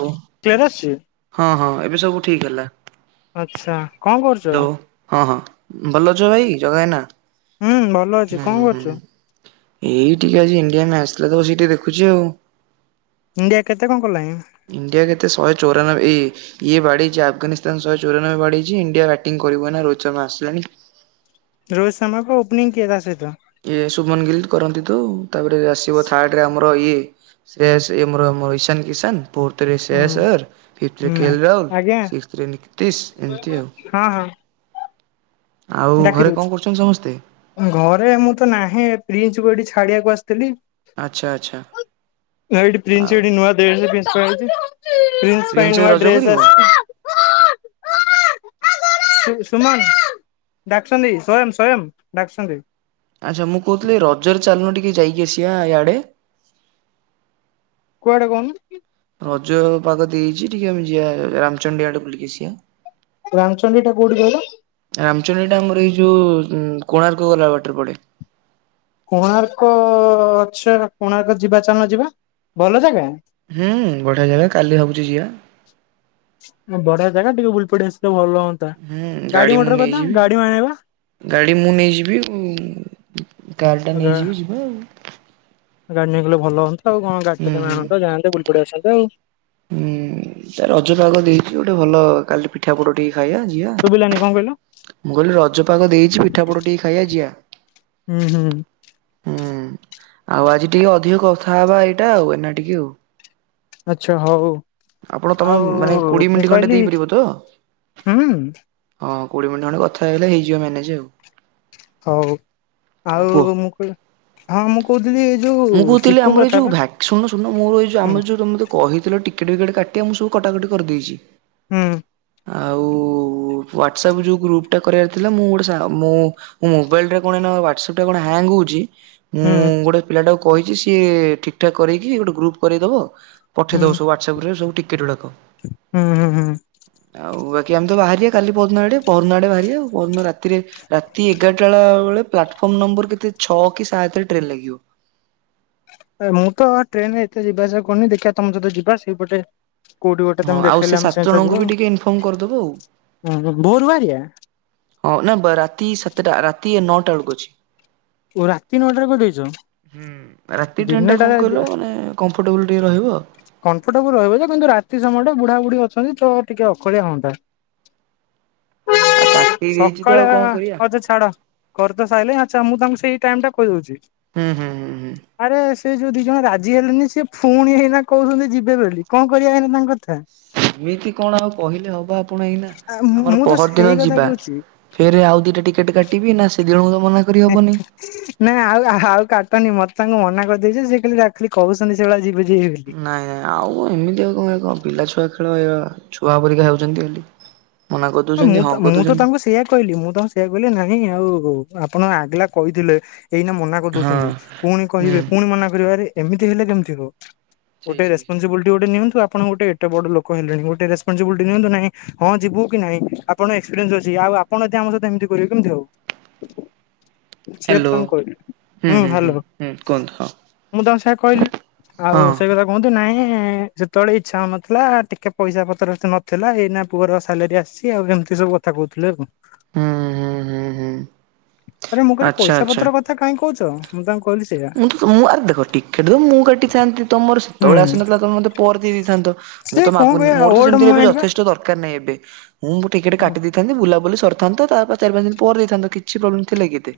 ହଉ କ୍ଲିୟର ଆସୁଛି ହଁ ହଁ ଏ ଏବେ ସବୁ ଠିକ ହେଲା । ଆଚ୍ଛା କଣ କରୁଛ? ହଁ ହଁ ଭଲ ଅଛ ଭାଇ ଜଗାଇନା ହୁଁ ଭଲ ଅଛି ହୁଁ କଣ ହୁଁ ହୁଁ କରୁଛୁ? ହୁଁ ଏଇ ଟିକେ ଆଜି ଇଣ୍ଡିଆ ମ୍ୟାଚ୍ ଥିଲା ତାକୁ ସେଇଠି ଦେଖୁଛି ଆଉ। ଇଣ୍ଡିଆ କେତେ କଣ କଲାଣି? [inaudible] ଇଣ୍ଡିଆ କେତେ ଶହେ ଚଉରାନବେ ଏଇ ଇଏ ବାଡେଇଛି ଆଫଗାନିସ୍ତାନ ଶହେ ଚଉରାନବେ ବାଡେଇଛି ଇଣ୍ଡିଆ ବ୍ୟାଟିଂ କରିବ ନା ରୋହିତ୍ ଶର୍ମା ଆସିଲାଣି । ରୋହିତ୍ ଶର୍ମାକୁ ଓପନିଂ କିଏ ତା ସହିତ ଏ ସୁମନ ଗିଲ କରନ୍ତି ତ ତାପରେ ଆସିବ ଥାର୍ଡ ରେ ଆମର ଅ ଇଏ ସେ ଆସେ ଆମର ଇଶାନ କିଶାନ ଫୋର୍ଥରେ ହୁଁ ଶ୍ରୟାସର ଫିଫ୍‌ଥ୍ ରେ ହୁଁ କେ ଏଲ ରାହୁଲ ଆଜ୍ଞା ସିକ୍ସଥ୍ ରେ ନିତିଶ ଏମିତି ଆଉ ହଁ ହଁ ଆଉ ଡାକି ଘରେ କଣ ଦଉଛି! କରୁଛନ୍ତି ସମସ୍ତେ? ଘରେ ମୁଁ ତ ନାହିଁ ଫ୍ରୀ ଅଛି ବୋଳି ଏଟା ଛାଡିବାକୁ ଆସିଥିଲି ଆଚ୍ଛା ଆଚ୍ଛା [inaudible] ଏଇଠି ପ୍ରିନ୍ସ ଆଉ ଏଠ ନୂଆ ଦେଶ [inaudible] ସେଇଛି [unintelligible] ପ୍ରିନ୍ସ ପାଇଁ ଭାଇ ନୂଆ ରଜ ଡ୍ରେସ କରିବ? ଆସିଛି [unintelligible] [inaudible] ସୁୁମନ [unintelligible] ଡାକୁଛନ୍ତି ସୋୟାମ ସୋୟାମ ଡାକୁଛନ୍ତି, ଆଚ୍ଛା ମୁଁ କହୁଥିଲି, ରଜରେ ଚାଲୁନୁ ଟିକେ ଯାଇକି ଆସିବା ଇଆଡେ କୁଆଡେ କହୁନୁ ଏଇଠି ଟିକେ ଆମ ଯିବା ରାମଚଣ୍ଡୀ ଆଡେ ବୁଲିକି ଆସିବା ରାମଚଣ୍ଡୀ ଟା କୋଉଠି କହିଲ? [inaudible] ରାମଚଣ୍ଡୀ ଟା ଆମର ଏଇ ଯୋଉ ଉଁ କୋଣାର୍କ ଗଲା ବାଟରେ ପଡେ। କୋଣାର୍କ ଅ ଅ ଅ ଅଚ୍ଛା, କୋଣାର୍କ ଯିବା ଚାଳନା ଯିବା ଭଲ ଜାଗା? ହୁଁ ବଢିଆ ଜାଗ, କାଲି ଭାବୁଛି ଯିିବା ବଢିଆ ଜାଗା ଟିକେ ବୁଲି ପଡି ଆସିଲେ ଭଲ ହୁଅନ୍ତା। ହୁଁ ଗାଡି ମୁଁ ମଟର କଥା ନେଇଯିବି ଗାଡି ଆଣେବା। ଗାଡି ମୁଁ ନେଇଯିବି ଉଁ କାର୍ ଟା ନେଇଯିବି ଯିବା ଆଉ ଗାଡି ନେଇଗଲେ ଭଲ ହୁଅନ୍ତି ହବ କଣ ହୁଁ ଗାଡିଟେ ତମେ ହୁଁ। ଆଣନ୍ତେ ଯାଆନ୍ତେ ବୁଲି ଡସ ଯଉ ହୁଁ ତା ରଜ ପାଗ ଦେଇଛି ଗୋଟେ ଭଲ କାଲି ପିଠାପୋଡ ଟିକେ ଶୁଭିଲାନି କଣ କହିଲ? ମୁଁ କହିଲି ରଜପକ ଦେଇଛି ପିଠା ପଟ ଟିକେ ଖାଇବା ଯିବା। ହୁଁ ହୁଁ ହୁଁ ଆଉ ଆଜି ଟିକେ ଅଧିକ କଥା ହବା ଏଇଟା ଆଉ ଏନା ଟିକେ ଆଉ। ଆଛା ହଉ। ଆପଣ ତମେ ଆଉ ମାନେ କୋଡିଏ ମୁଁ ମିନିଟ ଖଣ୍ଟେ କହିଲି ଦେଇପାରିବ ତ? ହୁଁ ହଁ। କୋଡିଏ ମିନିଟ ଖଣ୍ଡେ କଥା ହେଇଗ ହେଇଯ ମାନେଜ ଆଉ। ହଉ ଆଉ ମୁଁ କ ହଁ ମୁଁ କହୁଥିଲି ଏ ଯୋଉ ମୁଁ କହୁଥିଲି ଆମର ଏଇ ଯୋଉ ଚିକୁକଥାର ଭ୍ୟାକ୍ ହୁଁ। ତ ଟ [unintelligible] କିକେ ବିକେଟ କାଟିବ ମୁଁ ସବୁ କଟାକଟି କରିଦେଇଛି। ହୁଁ। ଆଉ ହ୍ୱଵାଟ୍ସଆପ୍ ଯେଉଁ ଗ୍ରୁପ୍ଟା କରିବାର ଥିଲା ମୁଁ ଗୋଟେ ସା ମୁଁ ମୋ ମୋାଇଲରେ କଣ ନା ହ୍ୱଵାଟ୍ସଆପ୍ ଟା କଣ ହ୍ୟାଙ୍ଗ୍ ହେଉଛି। ହୁଁ ମୁଁ-ଉଁ-ଉଁ, ଗୋଟେ ପିଲାଟାକୁ କହିଛି ସିଏ ଠିକ-ଠାକ୍ କରେଇକି ଗୋଟେ ଗ୍ରୁପ୍ କରାଇଦବ। ହୁଁ ପଠେଇଦବ ହୁଁ ସବୁ ଆ ହଁ ସବୁ ଠିକ। ଏଗୁଡ଼ାକ ହୁଁ ହୁଁ। [inaudible] ଆଉ ଏ ଆମେ ତ ବାହାରିଆ କାଲି ପହରି ଦିନ ଆଡେ, ପହରିଦିନ ଆଡ଼େ ବାହାରିଆ ଆଉ। ପହରିଦିନ ରାତିରେ, ରାତି ଏଗାରଟା ବେଳେ ପ୍ଲାଟଫର୍ମ ନମ୍ବର କେତେ ଛଅ କି ସାତରେ ଟ୍ରେନ ଲାଗିବ। ଏ ମୁଁ ତ ଟ୍ରେନ ରେ ଏତେ ଯିବା ଆସିବା କୁରୁନି, ଦେଖିଆ ତମେ ଯଦି ଯିବା। ସେଇପଟେ କୋଉଠି ଗୋଟେ ହଁ ତମେ ଆଉ ଦେଖେଇଲେ ସେ ଆମେ ସାତ ସେମିତିଆ ଜଣଙ୍କୁ ଯିବା ବି ଟିକେ ଇନଫରମ କରିଦବ ଆଉ। ଆଉ ଭୋରୁ ବାହାରିବା [inaudible] ହଁ ନା ରାତି ସା ତା ରାତି ନଅଟା ବେଳକୁ ଅଛି। ଓ ରାତି ନଅଟା ରେ କରିଦେଇଚ? ହୁଁ ରାତି [inaudible] ଟ୍ରେନ ଟା ଦିନଟା କଣ କହିଲ ରେ ମାନେ କମ୍ଫର୍ଟେବୁଲ ଟିକେ ରହିବ ଆଉ। [inaudible] କମ୍ଫଟେବୁଲ ରହିବ ଯେ କିନ୍ତୁ ରାତି [unintelligible] ବୁଢା ବୁଢୀ ଅଛନ୍ତି ତ ଟିକେ ଅକଳିଆ ହଅନ୍ତା । ଆଉ [unintelligible] କାଟି ଦେଇଛି ତ ଆଉ କଣ ସକାଳିଆ, କରିବା ଆଛା ଛାଡ। କରିତ ସାଇିଲଣି, ଆଚ୍ଛା ମୁଁ ତାଙ୍କୁ ସେଇ ଟାଇମ ଟା କଇ ଦୋଉଚି। ହୁଁ ହୁଁ ହୁଁ ହୁଁ। ସେ ଯୋଉ ଦି ଜଣ ରାଜି ହେଲେନି, ସେ ଫୁଣି ହେଇନା କୋଉଛନ୍ତି ଯିବେ ବୋଲି। କଅ କରିଆ ଏଇନା ତାଙ୍କ କଥା? ଏମିତି କଣ ଆଉ କହିଲେ ହବ ଆପଣ ଏଇନା, ଆ ଆମର ମୁଁ ତ ପହରି ସେଇ ଦିନ କଥା ଯିବା, କହୁଛି ଫେରେ ଆଉ ଦିଟା ଟିକେଟ କାଟିବି ନା [unintelligible] ହବନି। [unintelligible] ନା ଆଉ-ଆଉ କାଟନି ମତେ ତାଙ୍କୁ ମନା କରିଦେଇଚି ।ସେ ଖାଲି ଯା କୋହୁଚନ୍ତି ସେଇଭଳିଆ ଯିବେ ଯିବେ ବୋଲି। ନାଇଁ ନାଇଁ ଆଉ କଁ ଏମିତି ଆଉ କଁ ଭାଇ କଁ ହବ? ପିଲା ଛୁଆ ଖେଳ, ଏଇଆ ଛୁଆ ପରିକା ହେଉଛନ୍ତି ବୋଲି [inaudible] ହ କରିଦଉଛନ୍ତି ମୁଁ ହଁ ତ ମୁଁ ତ କରିଦଉଛନ୍ତି ତାଙ୍କୁ ସେଇୟା କଇଲି, ମୁଁ ତାଙ୍କୁ ସେଇଆ କଇ ଲି ନାଇଁ ଆଉ ଆପଣ ଆଗଲା କଇଥିଲେ ଏଇନା ମନା ହଁ କରିଦୋଉଚନ୍ତି, ପୁଣି କହିବେ ହୁଁ ପୁଣି ମନା କରିବେ, ଆରେ ଏମିତି ହେଲେ କେମିତି ହବ? ସେଇ ଗୋଟେ ସେଇ ସେଇ ରେସପନସିବଲଟି ଗୋଟେ ନିଅନ୍ତୁ ଆପ ଆପଣ ଗୋଟେ ଏଟେ ବଡ଼ ଲୋକ ହେଲେଣି, ଗୋଟେ ରେସପନସିବିଲିଟି ନିଅନ୍ତୁ ନାହିଁ ହଁ ଯିବୁ କି ନାଇଁ, ଆପଣ ଏକ୍ସପିରିନ୍ସ ଅଛି। ଆଉ ଆପଣ ଯଦି ଆମ ସହିତ ଏମତି କରିବେ, କେମତି ହବ? ସେଇଆ ହ୍ୟାଲୋ ତାଙ୍କୁ କଇଲି, ହୁଁ ହାଲୋ ସ ମୁଁ ତାଙ୍କୁ ସେଇଆ କଇଲି। ଆଉ ହଁ ସେଇ କଥା କୁଅନ୍ତୁ। ନାଇଁ ହୁଁ, ଯେତେବେଳେ ଇଚ୍ଛା ହଉନଥିଲା, ଟିକେ ପଇସା ପତ୍ର ଏତେ ନଥିଲା, ଏଇନା ପୁଅର ସାଲାରୀ ଆସ ଅଛି ଆଉ ଏମିତି ସବୁ କଥା କଉଥିଲେ ଆଉ। [inaudible] ହୁଁ ହୁଁ ହୁଁ ହୁଁ ଆରେ ମୁଁ କଇଲି ଆଚ୍ଛା ପଇସା ଆଚ୍ଛା ପତ୍ର କଥା କାଇକି କଉଚ ମୁଁ ତାଙ୍କୁ କହିଲି ସେଇଆ ମୁଁ ତ ମୁଁ ଆରେ ଦେଖ ଟିକେଟ ତ ମୁଁ କାଟିଥାନ୍ତି। ତମର ହୁଁ ସେତବଳେ ଆସିନଥିଲା ତମେ ମତେ ପଅରେ ଦେଇ ଦେଇଥାନ୍ତ। ମୁଁ ସେ ତ କଣ ମାଗୁନି କହିବା ମୋର ତ ଓଲ୍ଡ ସେମିତି କେବେ ମୁମେଣ୍ଟ ବା ଯଥେଷ୍ଟ ଦରକାର ନାଇ ଏବେ। [inaudible] ମୁଁ ବି ଟିକେଟ କାଟି ଦେଇଥାନ୍ତି ବୁଲାବୁଲି କରିଥାନ୍ତ, ତା ପରେ ଚାରି ପାଞ୍ଚ ଦିନି ପରେ ଦେଇଥାନ୍ତ କିଛି ପ୍ରୋବଲେମ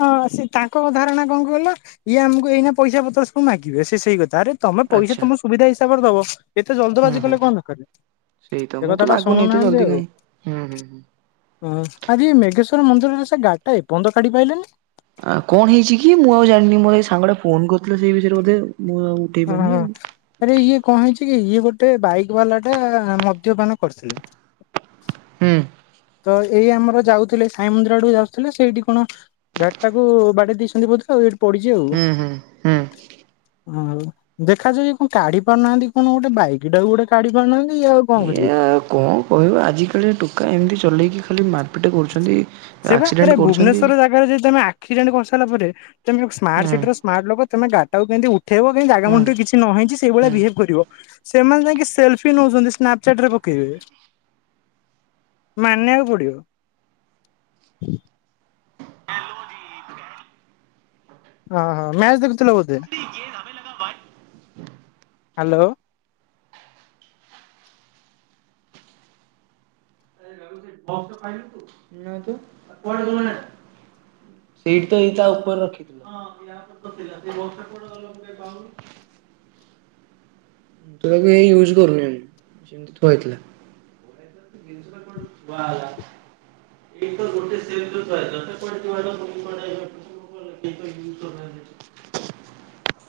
ହଁ ସେ ତାଙ୍କ ଧାରଣା କଣ କହିଲ ଇଏ ଆମକୁ ଏଇନା ପଇସା ପତ୍ର ସବୁ ମାଗିବେ ସେ ସେଇ କ ତାରେ ତମେ ପଇସା ଆଚ୍ଛା ତମ ସୁବିଧା ହିସାବରେ ଦବ। ଏତେ ଜଲ୍ଦ ହୁଁ ବାଜି ହୁଁ କଲେ କଣ ଦରକାର। ସେଇ ତ ଏ ମୁଁ ତ କଥାଟା ମାଗୁନି ଏତେ ଶୁଣୁନାହାନ୍ତି ଜଲ୍ଦି ଆଉ। କାହିଁ। ହୁଁ ହୁଁ ହୁଁ। ହଁ ଆଜି ମେଗେ ମନ୍ଦିରରେ ସେ ଗାଡି ଟା ଏ ପର୍ଯ୍ୟନ୍ତ କାଢି ପାଇଲେନି। ଆଉ କଣ ହେଇଚି କି ମୁଁ ଆଉ ଜାଣିନି ମୋର ଏଇ ସାଙ୍ଗଟା ଫୋନ କରିଥିଲା ସେଇ ବିଷୟରେ ବୋଧେ ଆଉ। ମୁଁ ଆଉ ଉଠେଇ ପାରିନି ଓହୋ ଆରେ ଆଉ। ଇଏ କଣ ହେଇଛି କି ଇଏ ଗୋଟେ ବାଇକ ବାଲା ଟା ମଦ୍ୟପାନ କରିଥିଲେ। ହୁଁ ତ ଏଇ ଆମର ଯାଉଥିଲେ ସାଇ ମନ୍ଦିର ଆଡୁକୁ ଯାଉଥିଲେ ସେଇଟି କଣ ଗାଡି ଟାକୁ ବାଡେଇ ଦେଇଚନ୍ତି ବୋଧ ଆଉ ଏଇ ପଡିଚି ଆଉ। ହୁଁ ହୁଁ ହୁଁ। ହଁ ଆଉ ଦେଖାଯାଉ ଇଏ କଣ କାଢି ପାରୁନାହାନ୍ତି କଣ ଗୋଟେ ବାଇକ ଟାକୁ ଗୋଟେ କାଡି ପାରୁନାହାନ୍ତି ଇଏ ଆଉ କଣ ବୁଝିବେ। ଆଉ କଣ କହିବ ଆଜିକାଲିଆ ଟୋକା ଏମିତି ଚଲେଇକି ଖାଲି ମାର ପିଟ କରୁଛନ୍ତି ଏ ଆକ୍ସିଡେଣ୍ଟ କରୁଛନ୍ତି। କ୍ସିଡେଣ୍ଟ କରିସାରିଲା ପରେ ତମେ ହୁଁ ସ୍ମାର୍ଟ ସିଟିର ସ୍ମାର୍ଟ ଲୋକ ତମେ ଗାଡିଟାକୁ କେମିତି ଉଠ ଠେଇବ କେମତି ଜାଗା ହୁଁ। ମୁଣ୍ଡ ରେ ଜିନ୍ କିଛି ନ ହେଇଚି ସେଇଭଳିଆ ବିହେଭ କରିବ। ସେମାନେ ଯାଇକି ସେଲଫି ନଉଚନ୍ତି, ସ୍ନାପଚାଟ ରେ ପକେଇବେ। ମାନିଆକୁ ପଡିବ। [inaudible] ଓ ହୋ ମ୍ୟାଚ ଦେଖୁଥିଲ ବୋଧେ। ହାଲୋ। ନା ତ ସେଇ ତ ଏଇ ତା ଉପରେ ରଖିଥିଲ [inaudible] ସେ ବି ୟୁଜ କରୁନି ଏ, ସେମତି ଥୁଆ ହେଇ ଥିଲା। [inaudible] ଏଇ ତ ଗୋଟେ ସେ ଯୋଉ [inaudible]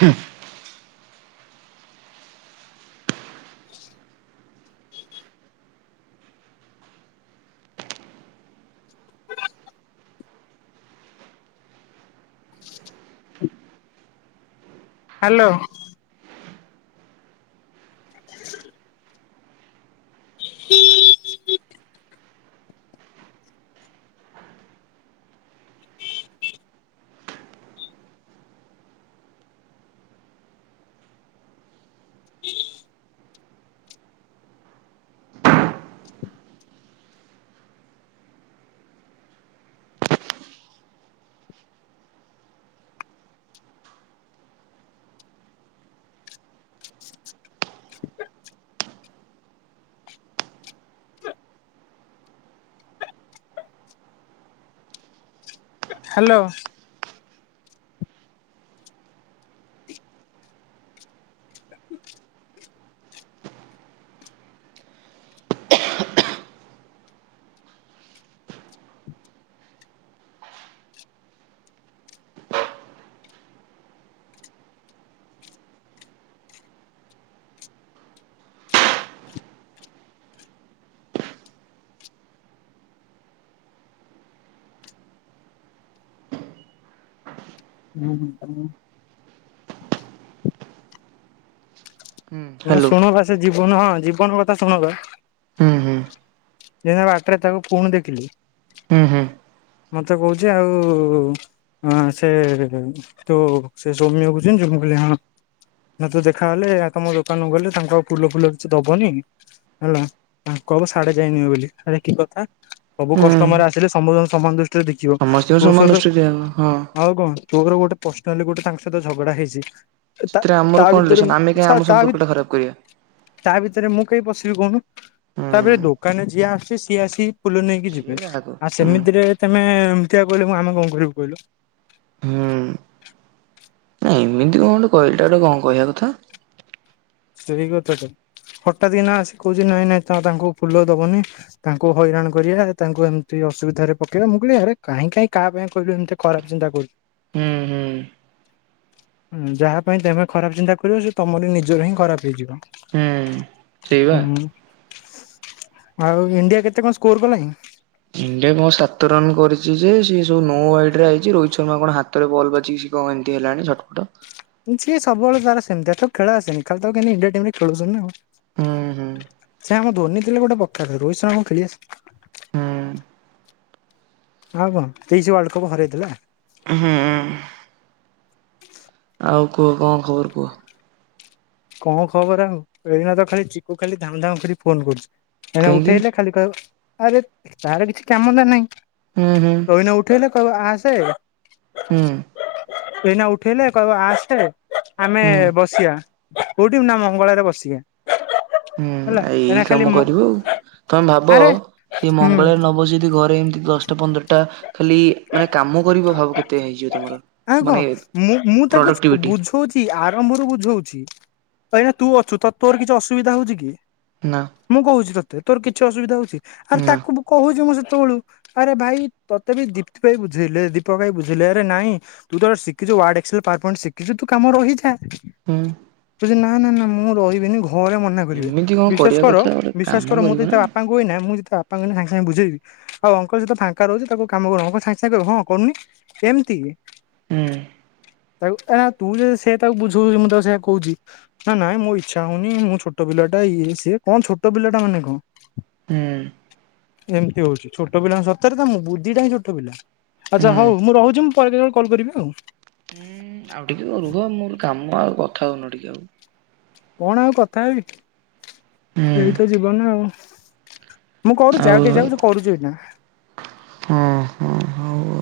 ହୁଁ। ହ୍ୟାଲୋ [unintelligible] ହ୍ୟାଲୋ ହୁଁ ହୁଁ ହୁଁ। [unintelligible] ହଁ ଶୁଣ ବା ସେ ଯି ବନ ଜୀବନ କଥା ଶୁଣବା। ହୁଁ ହୁଁ ଏଇନେ ବାଟରେ ତାକୁ ପୁଣି ଦେଖିଲି। ହୁଁ ହୁଁ ମତେ କହୁଛି ଆଉ ଏଁ ସେ ତୁ ସେ ସୌମ୍ଯ କୁ ଚିହିଁଛୁ ମୁଁ କହିଲି ହଁ ମୋର ଥରେ ଦେଖା ହେଲେ ଆ ତମ ଦୋକାନକୁ ଗଲେ ତାଙ୍କ ଆଉ ଫୁଲ ଫୁଲ କିଛି ଦବନି ହେଲା ତାଙ୍କୁ କହିବ ସାଡେ ଯାଇ ନିଅ ବୋଲି ଆରେ କି କଥା। ସବୁ ହୁଁ। କଷ୍ଟମର ଆସିଲେ ସବୁ ସମ କେତରେ ଦେଖିବ ସମସ୍ତଙ୍କୁ ସମାନ ଔଷଧ ଦୃଷ୍ଟିରେ ଦିଆହବ ହଁ। ଆଉ କଣ ତୋର ଗୋଟେ ପର୍ସନାଲି ଗୋଟେ ତାଙ୍କ ସହିତ ଝଗଡା ହେଇଛି, ସେଥିରେ ଆମର ତା କଣ ଭିତରେ ରିଲେସନ ଆମେ କାହିଁ ଆମ ତା ଭ ସମ୍ପର୍କ ଟା ଖରାପ କରିବା ତା ଭିତରେ ମୁଁ କେହି ପଶିବି କହୁନୁ ତା ଭିତରେ ହୁଁ। ଦୋକ ମାନେ ଯିଏ ଆସୁେ ସିଏ ଆସି ଫୁଲ ନେଇକି ସିଏ ଯିବେ ଗ୍ରାହକ ଆଉ ହୁଁ ସେମିତିରେ ତମେ ଏମତି କହିଲ ମୁ ଆମେ କୋଣ ଘରକୁ କହିଲୁ ହୁଁ ନ ଏମିତି କଣ ଗୋଟେ କହିଲଟା ଗୋଟ କଣ କହିବା କଥା ସେଇ କଥା ତ ହଠାାତ ଦିନ ଆସି କହୁଛି ନାଇଁ ନାଇଁ ତ ତାଙ୍କୁ ଫୁଲ ଦବନି ତାଙ୍କୁ ହଇରାଣ କରିବା ତାଙ୍କୁ ଏମିତି ଅସୁବିଧାରେ ପକେଇବା ମୁଁ କହିଲି ଆରେ କାଁ କାହିଁ କାହା ପାଇଁ କହିଲୁ ଏମିତି ଖରାପ ଚିନ୍ତା କରୁଛୁ, ହୁଁ ହୁଁ ଁ ଯାହା ପାଇଁ ତମେ ଖରାପ ଚିନ୍ତା କରିବ ସେ ତମର ନିଜର ହିଁ, ଖରାପ ହେଇଯିବ ହୁଁ ସେଇବା। ହୁଁ ଆଉ ଇଣ୍ଡିଆ କେତେ କଣ ସ୍କୋର କଲାଣି ଇଣ୍ଡିଆ ମୋ ସାତ ରନ୍ କରିଛି ଯେ ସିଏ ସବୁ ନୋ ୱାଇଡ ରେ ଆଇଛି ରୋହିତ ଶର୍ମା କଣ ହାତରେ ବଲ୍ ବାଚିକି ସି କଣ ଏମିତି ହେଲାଣି ଛଟପଟ ଁିଏ ସବୁବେଳେ ତାର ସେମିତି ତ ଖେଳ ଆସନି ଖାଲି ତ କେ ଇଣ୍ଡିଆଟିମ ରେ ଖେଳୁନି ଆଉ ହୁଁ ହୁଁ ସେ ଆମର ଧର୍ନୀତି ଗୋଟେକାର ରୋହିତ ଶର୍ମା କ ଖେଳି ଆସ ହୁଁ ଆଉ କଣ ତେଇଶି କପ ହରାଇଦଲା ହୁଁ ଆଉ କୁହ କଣ ଖବର କୁହ କଣ ଖବର ଏନା ତ ଖାଲି ଚକୁ ଖାଲି ଧାମ ଧାାମ କରି ଫୋନ କରୁଛି, ହେ କାହିଁକି ଉଠେଇଲେ ଖାଲି କ ଆରେ ତାର କିଛି କାମତା ନାହିଁ, ହୁଁ ହୁଁ ରହନା ଉଠେଇଲେ କ ଆସେ ହୁଁ ଏଇନା ଉଠେଇଲେ କହିବ ଆସେ ଆମେ ହୁଁ। ବସଆ କୋଉଠି ବି ନା ମଙ୍ଗଳରେ ବସିକି ହୁଁ ଏଇ କାମ କରିବୁ ଆଉ ତମେ ଭାବ ଆରେ ସେ ହୁଁ ମଙ୍ଗଳବାର ନବ ଯଦି ଘରେ ଏମିତି ଦଶଟା ପନ୍ଦରଟା ଖାଲି ମାନେ କାମ କରିବ ଭାବ କେତେ ହେଇଯିବ ତମର ଆଉ କଣ ମାନେ ମୁଁ ମୁଁ ତାକୁ ପ୍ରଡକ୍ଟିଭିଟି ତାଇଁନା ତୁ ଅଛୁ ତ ତୋର କିଛି ଅସୁବିଧା ହଉଛି କି ନା ମୁଁ କହୁଛି ତତେ ତୋ କି ଅସୁବିଧା ହଉଛି, ଆଉ ନା ତାକୁ କହୁଛି ମୁଁ ବେୁ ଆରେ ଭାଇ ତତେ ବି ଦୀପ୍ତି ଭ ବୁଝ ଦୀପକ ଭାଇ ବୁଝିଲେ ଆରେ ନାଇଁ ତୁ ତ ଶିଖିଛୁ ାର୍ ଶିଖିଛୁ ତୁ କାମ ରହିଛା ହୁଁ ନା ନା ନା ମୁଁ ରହିବିନି ଘରେ ମନା କରିବେ ଏମିତି କଣ ବିଶଵା କରିବା କର କଥା ଗୋଟେ କାମ ବିଶ୍ାସ କର ମୁଁ କରିବୁ ତ ନା ଯେତେ ହୁଁ ବାପାଙ୍କୁ କୁନା ମୁଁ ଯେ ତା ବାପାଙ୍କୁ ଏଇନେ ସାଙ୍ଗେ ସାଙ୍ଗେ ବୁଝେଇବି ଆଉ ଅଙ୍କଲ ସେତେ ଫାଙ୍କା ରହୁଛି ତାକୁ କାମ କରୁ ଅଙ୍କ ସାଙ୍ଗେ ସାଙ୍ଗେ କହିବେ ହଁ କରୁନି ସେମିତି ହୁଁ ତାକୁ ତା ତୁ ଯଦି ସେ ତାକୁ ବୁଝଉଛି ମୁଁ ତାକୁ ସେ କହୁଛି ନା ନାଇଁ ମୋ ଇଚ୍ଛା ହଉନି ମୁଁ ଛୋଟ ପିଲା ଟା ଇଏ ସିଏ କଣ ଛୋଟ ପିଲା ଟା ମାନେ କଣ ହୁଁ ଏମିତି ହଉଛି ଛୋଟ ପିଲା ସତରେ ତା ବୁଦ୍ଧି ଟା ହଉଚି ଛୋଟ ପିଲା ଆଚ୍ଛା ହୁଁ ହଉ ମୁଁ ରହୁଛିି ପରେ କେବେ କଲ୍ କରିବି ଆଉ ହୁଁ ଆଉ ଟିକେ ରୁହ ମୋର କାମ ଆଉ କଥା ହଉନ ଟିକେ ଆଉ କଣ ଆଉ କଥା ହେବି ଏଇ ତ ଯିବନ ଆଉ ମୁଁ କରୁଛି ଆଉ ଟିକେ ଯାଉ କରୁଛୁ ଏଇନା ଆଉ ହଁ ହଁ ହଉ